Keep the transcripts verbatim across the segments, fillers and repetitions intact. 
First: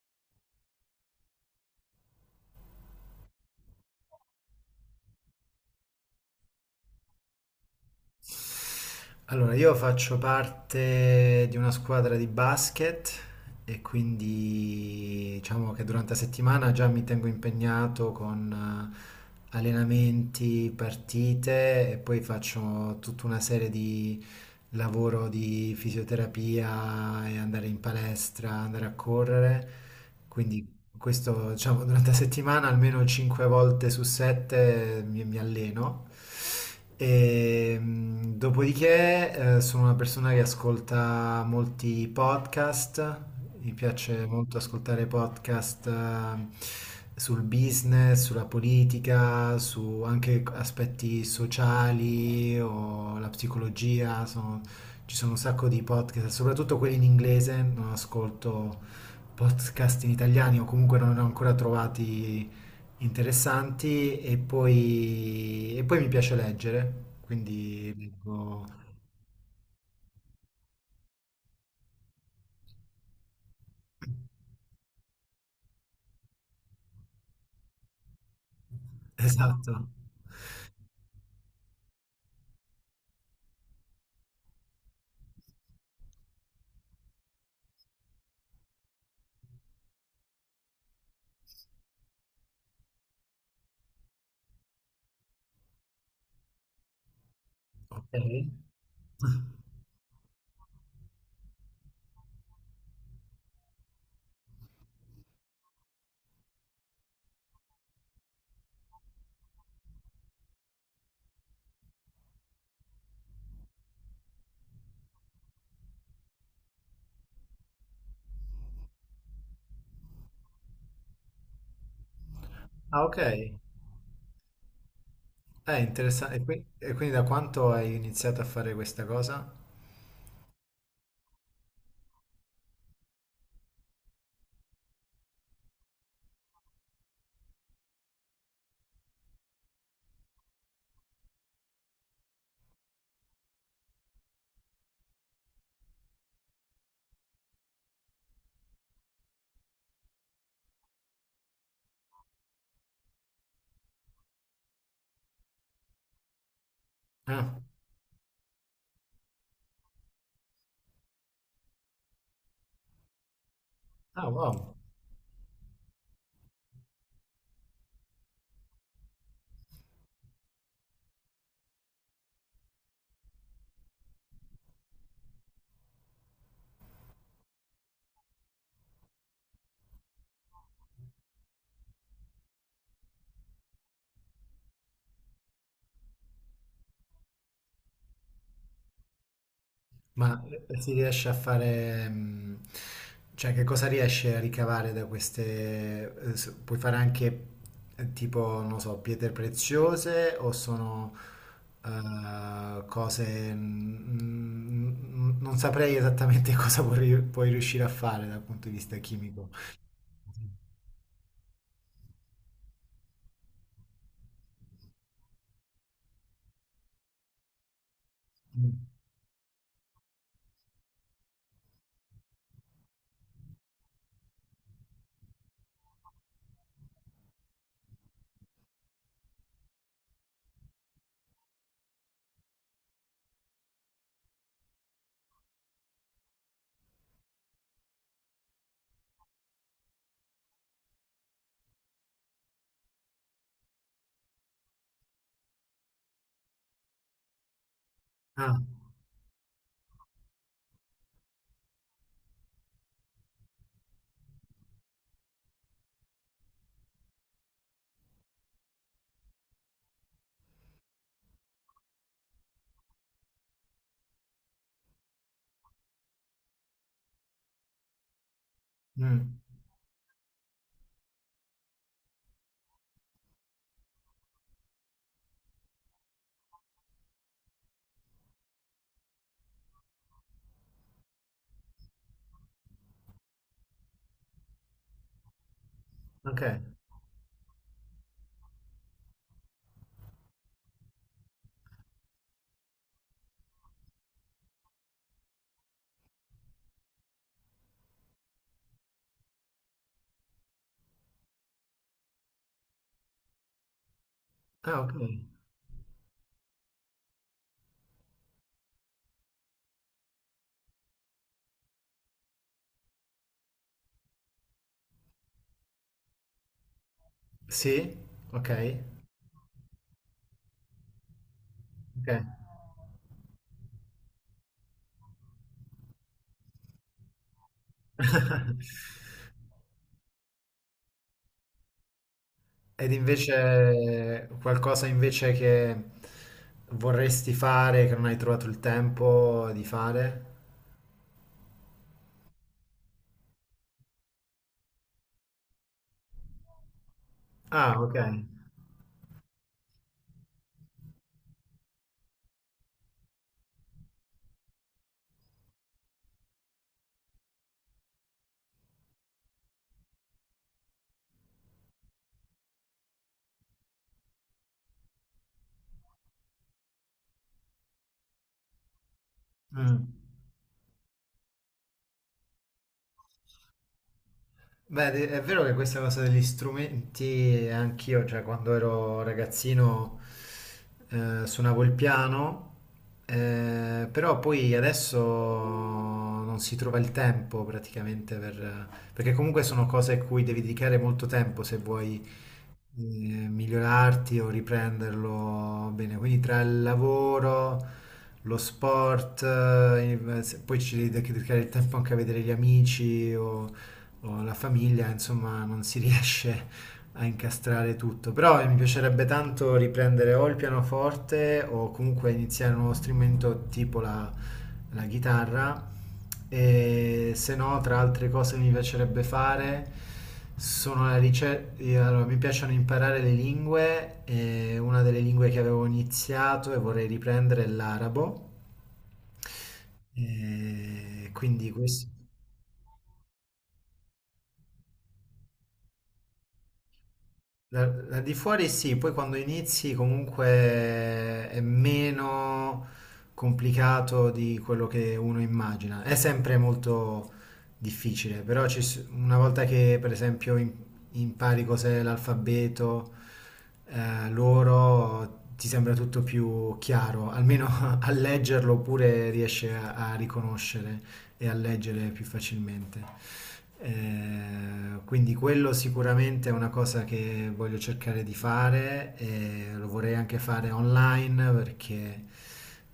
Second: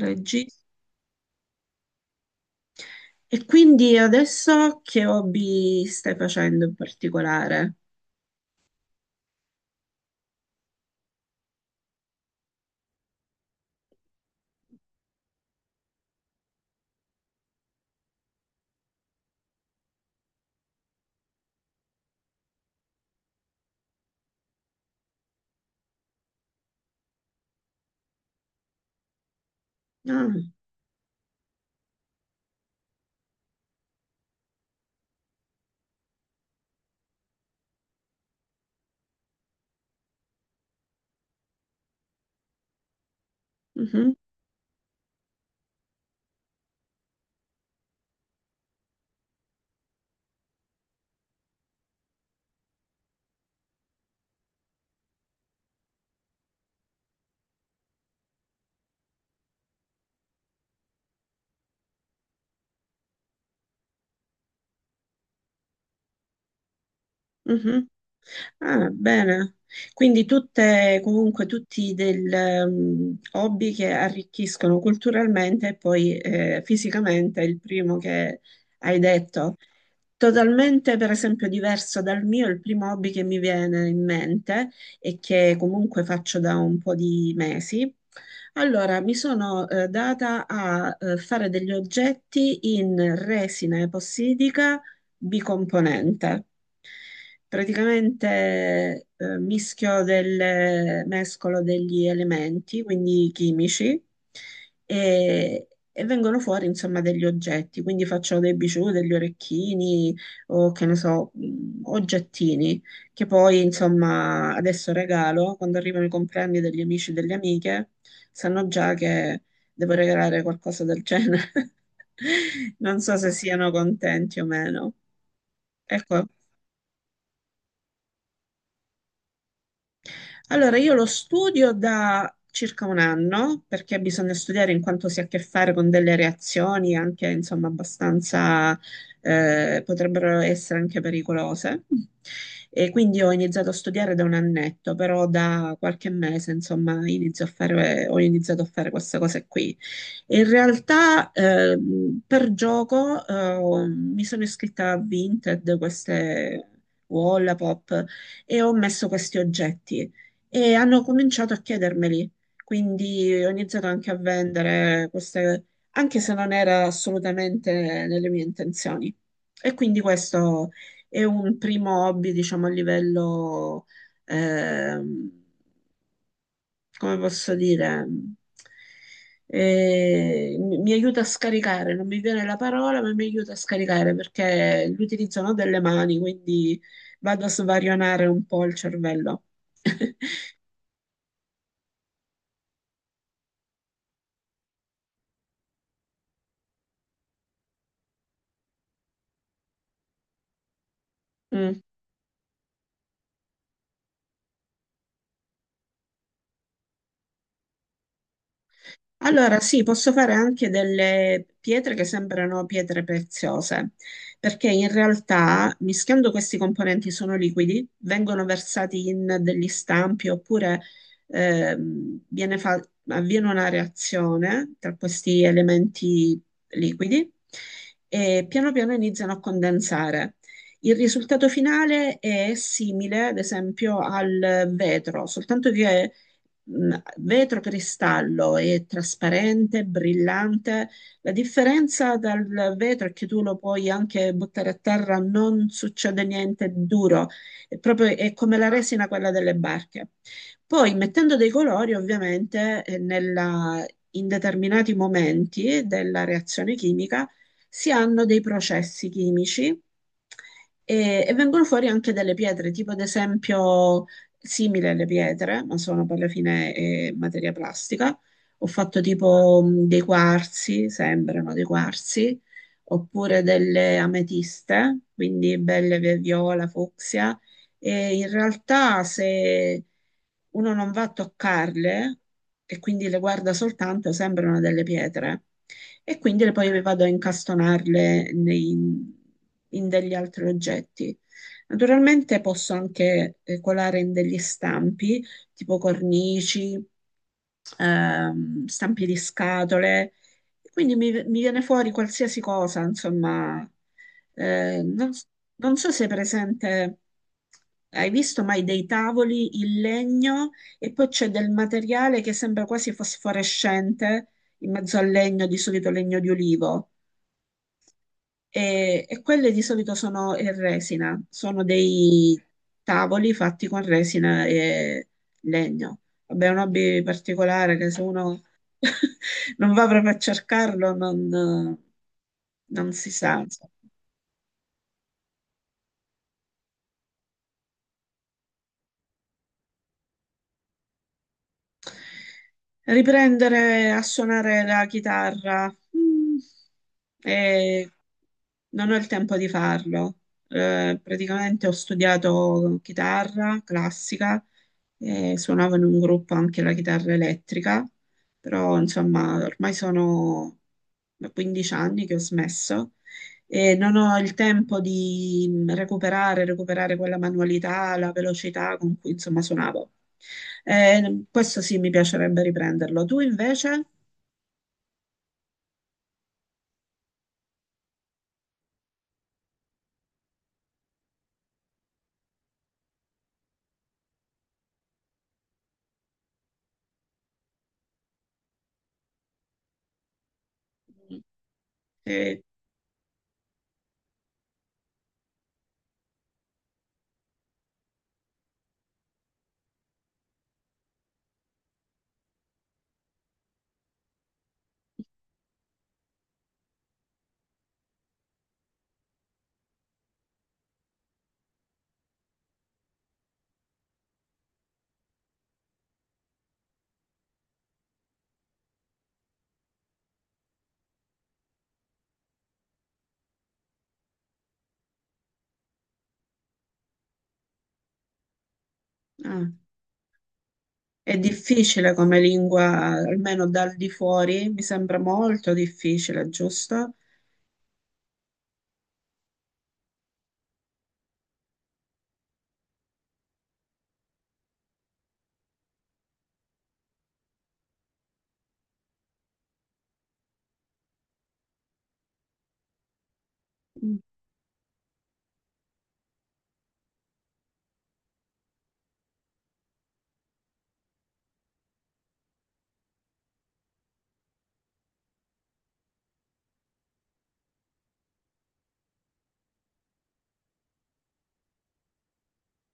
Regista. E quindi adesso che hobby stai facendo in particolare? Allora, io faccio parte di una squadra di basket e quindi diciamo che durante la settimana già mi tengo impegnato con eh, allenamenti, partite e poi faccio tutta una serie di lavoro di fisioterapia e andare in palestra, andare a correre. Ah, Quindi questo, diciamo, durante la settimana almeno cinque volte su sette mi, mi alleno. E, mh, dopodiché, eh, sono una persona che ascolta molti podcast. Mi mhm, piace molto ascoltare podcast, eh, sul business, sulla politica, su anche aspetti sociali o la psicologia. Sono- ci sono un sacco di podcast, soprattutto quelli in inglese, non ascolto podcast in italiani o comunque non ne ho ancora trovati interessanti e poi, e poi mi piace leggere, mhm. quindi leggo. Ah, bene. Quindi tutte, comunque tutti del, ehm, hobby che arricchiscono culturalmente e poi eh, fisicamente, il primo che hai detto. Esatto. Totalmente, per esempio, diverso dal mio, il primo hobby che mi viene in mente e che comunque faccio da un po' di mesi. Allora, mi sono eh, data a eh, fare degli oggetti in resina epossidica bicomponente. Ok. Praticamente eh, mischio del mescolo degli elementi, quindi chimici, e, e vengono fuori insomma degli oggetti, quindi faccio dei bijou, degli orecchini o che ne so, mh, oggettini che poi insomma adesso regalo quando arrivano i compleanni degli amici e delle amiche, sanno già che devo regalare qualcosa del genere. Non Ah, so ok. se siano contenti o meno. È Ecco. interessante. E qui- e quindi da quanto hai iniziato a fare questa cosa? Allora, io lo studio da circa un anno perché bisogna studiare in quanto si ha a che fare con delle reazioni anche, insomma, abbastanza eh, potrebbero essere anche pericolose. E quindi ho iniziato a studiare da un annetto, però da qualche mese, insomma, inizio a fare- ho iniziato a fare queste cose qui. E In realtà, ehm, per gioco, eh, mi sono iscritta a Vinted, queste Ah, Wallapop, e ho messo questi oggetti e hanno cominciato a chiedermeli. Quindi ho iniziato anche a ah, wow. vendere queste, anche se non era assolutamente nelle mie intenzioni. E quindi questo è un primo hobby, diciamo, a livello, ehm, come posso dire, eh, mi mi aiuta a scaricare, non mi viene la parola, ma mi aiuta a scaricare perché l'utilizzo no, delle mani, quindi vado a svarionare un po' il cervello. Ma eh, si riesce a fare, mh, cioè che cosa riesce a ricavare da queste, eh, s- puoi fare anche eh, tipo, non so, pietre preziose o sono Mm. eh, cose, mh, mh, non saprei esattamente cosa puoi, puoi riuscire a fare dal punto di vista chimico. Allora, sì, posso fare anche delle pietre che sembrano pietre preziose, perché in realtà mischiando questi componenti sono liquidi, vengono Mm. versati in degli stampi oppure ehm, viene fa- avviene una reazione tra questi elementi liquidi e piano piano iniziano a condensare. Il risultato finale è simile, ad esempio, al vetro, soltanto che mh, vetro cristallo è trasparente, brillante. La differenza dal vetro è che tu lo puoi anche buttare a terra, non succede niente di duro, è proprio è come Ah, la resina quella delle barche. Poi mettendo dei colori, ovviamente, eh, nella- in determinati momenti della reazione chimica si hanno dei processi chimici e, e vengono fuori anche delle pietre, tipo ad esempio simile alle pietre, ma sono per la fine eh, materia plastica. Ho fatto mm, tipo mh, dei quarzi, sembrano dei quarzi, oppure delle ametiste, quindi belle vi- viola, fucsia. E in realtà se uno non va a toccarle e quindi le guarda soltanto, sembrano delle pietre. E ok, quindi le- poi le vado a incastonarle nei- in degli altri oggetti. Naturalmente posso anche eh, colare in degli stampi, tipo cornici, ehm, stampi di scatole, quindi mi, mi viene fuori qualsiasi cosa, insomma. ah, Eh, ok, non, s- non so se è presente, hai visto mai dei tavoli in legno e poi c'è del materiale che sembra quasi fosforescente in mezzo al legno, di solito legno di olivo. sì, E, ok, e quelle di solito sono in resina, sono ok. dei tavoli fatti con resina e legno. Vabbè, è un hobby particolare che se uno non va proprio a cercarlo non, Ed non si sa. invece qualcosa invece che vorresti fare, che non hai trovato il tempo di fare? Riprendere a suonare la chitarra. Mm, Ah, eh, ok. Non ho il tempo di farlo. Eh, praticamente ho studiato chitarra classica e suonavo in un gruppo anche la chitarra elettrica, però insomma ormai sono da quindici anni che ho smesso e non ho il tempo di recuperare, recuperare quella manualità, la velocità con cui insomma Mm. suonavo. Eh, questo sì, mi piacerebbe riprenderlo. Tu invece? Beh, de- è vero che questa cosa degli strumenti, anch'io, cioè quando ero ragazzino eh, suonavo il piano, eh, però poi adesso non si trova il tempo praticamente per, perché comunque sono cose a cui devi dedicare molto tempo se vuoi Eh, eh, migliorarti o riprenderlo bene. Quindi tra il lavoro, lo sport, eh, se- poi ci devi dedicare il tempo anche a vedere gli amici o o la famiglia, insomma, non si riesce a incastrare tutto. Però mi piacerebbe tanto riprendere o il pianoforte o comunque iniziare un nuovo strumento tipo la, la chitarra. E se no, tra altre cose che mi piacerebbe fare sono la ricerca. Allora, mi piacciono imparare le lingue. E una delle lingue che avevo iniziato e vorrei riprendere è l'arabo. ah, E è quindi questo. difficile come lingua, almeno dal di fuori, mi sembra molto difficile, giusto? Da, da di fuori sì, poi quando inizi comunque è meno complicato di quello che uno immagina. È sempre molto difficile, però ci s- una volta che per esempio im- impari cos'è l'alfabeto, Mm, eh, loro ti sembra tutto più chiaro, almeno a leggerlo oppure riesci a, a riconoscere e a leggere più facilmente. Eh, quindi quello sicuramente è una cosa che voglio cercare di fare e lo vorrei anche fare online perché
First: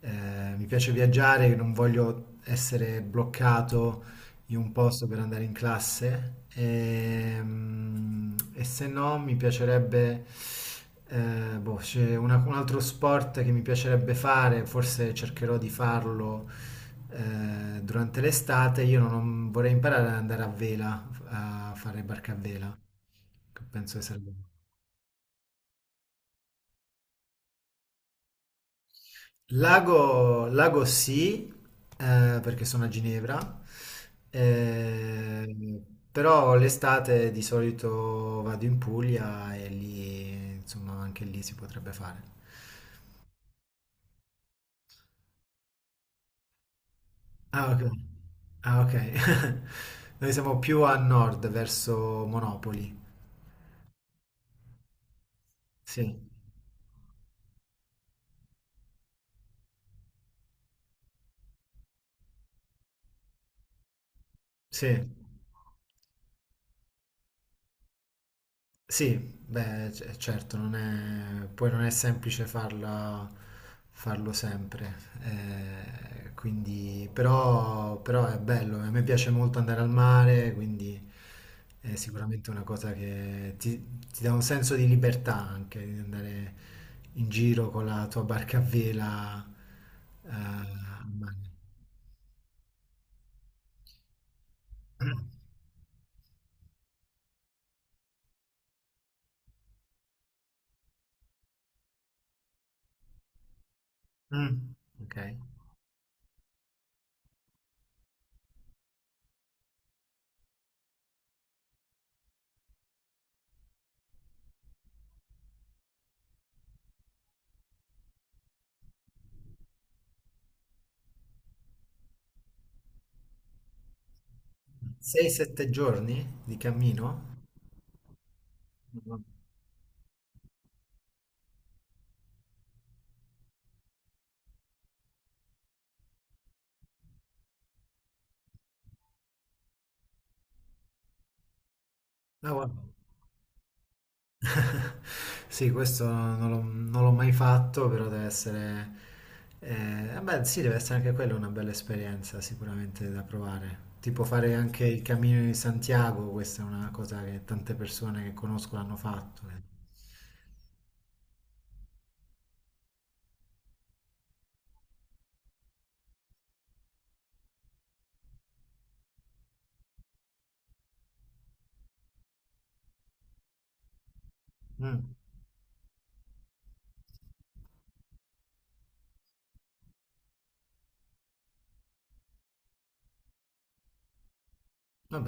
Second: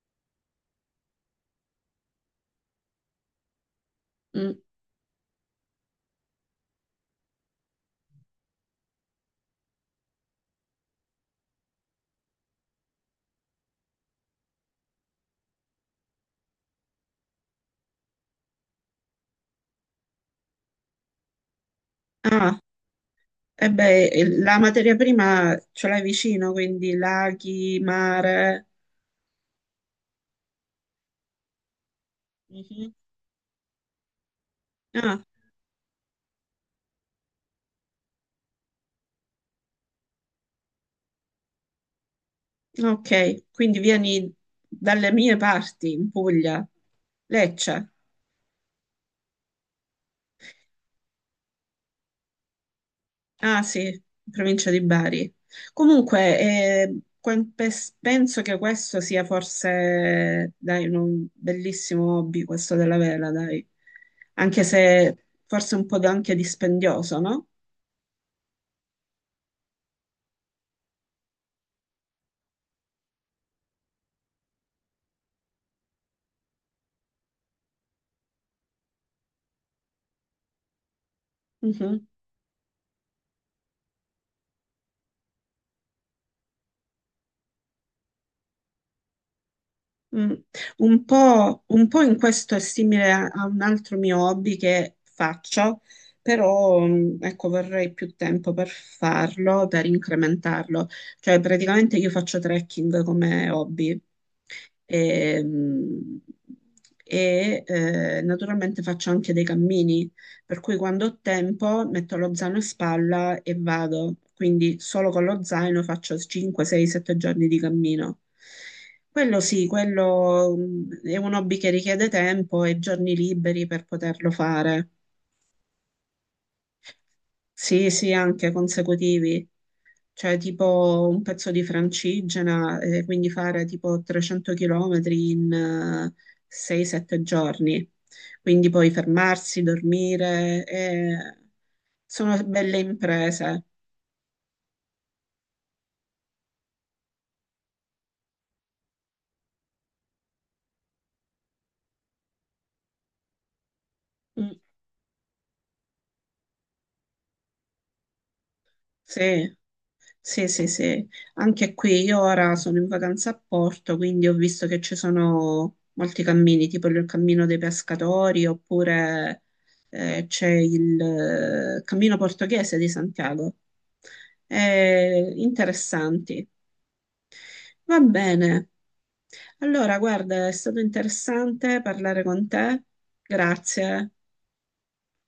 eh, mi piace viaggiare, non voglio essere bloccato mm. in un posto per andare in classe ehm, e, se no mi piacerebbe, eh, boh, c'è una- un altro sport che mi piacerebbe fare, forse cercherò di farlo eh, durante l'estate, io non, vorrei imparare ad andare a vela, a fare barca a Ah, vela, che e penso che beh, eh, sarebbe. la materia prima ce l'hai vicino, quindi laghi, mare. Lago, Lago sì, eh, perché sono a Mhm. Ginevra, Ah, eh, però l'estate di solito vado in Puglia e lì, insomma, anche lì si potrebbe fare. ok, quindi vieni dalle mie parti, in Puglia, Ah, ok. Lecce. Ah, ok. Noi siamo più a nord, verso Monopoli. Ah sì, provincia di Bari. Sì, Comunque, eh, que- pes- penso che questo sia forse, dai, un bellissimo hobby, questo della vela, dai. Anche sì. se forse un po' da- anche dispendioso, no? Sì, beh, c- certo, non è, poi non è semplice farla, farlo sempre, eh, quindi, però, però è bello, a me piace molto andare al mare, quindi è Mhm. sicuramente una cosa che ti, ti dà un senso di libertà anche, di andare in giro con la tua barca a vela, eh, Mm. Un al mare. po', un po' in questo è simile a, a un altro mio hobby che faccio, però, mm, ecco, vorrei più tempo per farlo, per incrementarlo. Cioè, praticamente io faccio trekking come hobby. Mm, ok. E, mm, e, eh, Naturalmente faccio anche dei cammini, per cui quando ho tempo metto lo zaino in spalla e vado, quindi solo con lo zaino faccio cinque, sei, sette giorni di cammino. Quello sì, quello mm, è un hobby che richiede tempo e giorni liberi per poterlo fare. sei sette giorni di cammino? Sì, sì, anche No, consecutivi cioè tipo un pezzo di Francigena, eh, quindi fare tipo trecento chilometri in sei sette giorni. Quindi poi fermarsi, dormire, eh, sono guarda. belle imprese. Sì, questo non l'ho non l'ho mai fatto, però deve essere, eh, vabbè, sì, deve essere anche quella una bella esperienza sicuramente da provare. Tipo fare Mm, anche il Cammino di Santiago, questa è una cosa che tante persone che conosco hanno fatto. sì. Sì, sì, sì, anche qui io ora sono in vacanza a Porto, quindi ho visto che ci sono molti cammini, tipo il cammino dei pescatori, oppure eh, c'è il eh, cammino portoghese di Santiago. Mm. Eh, interessanti. Va bene. Allora, guarda, è stato interessante parlare con te. Grazie. Vabbè.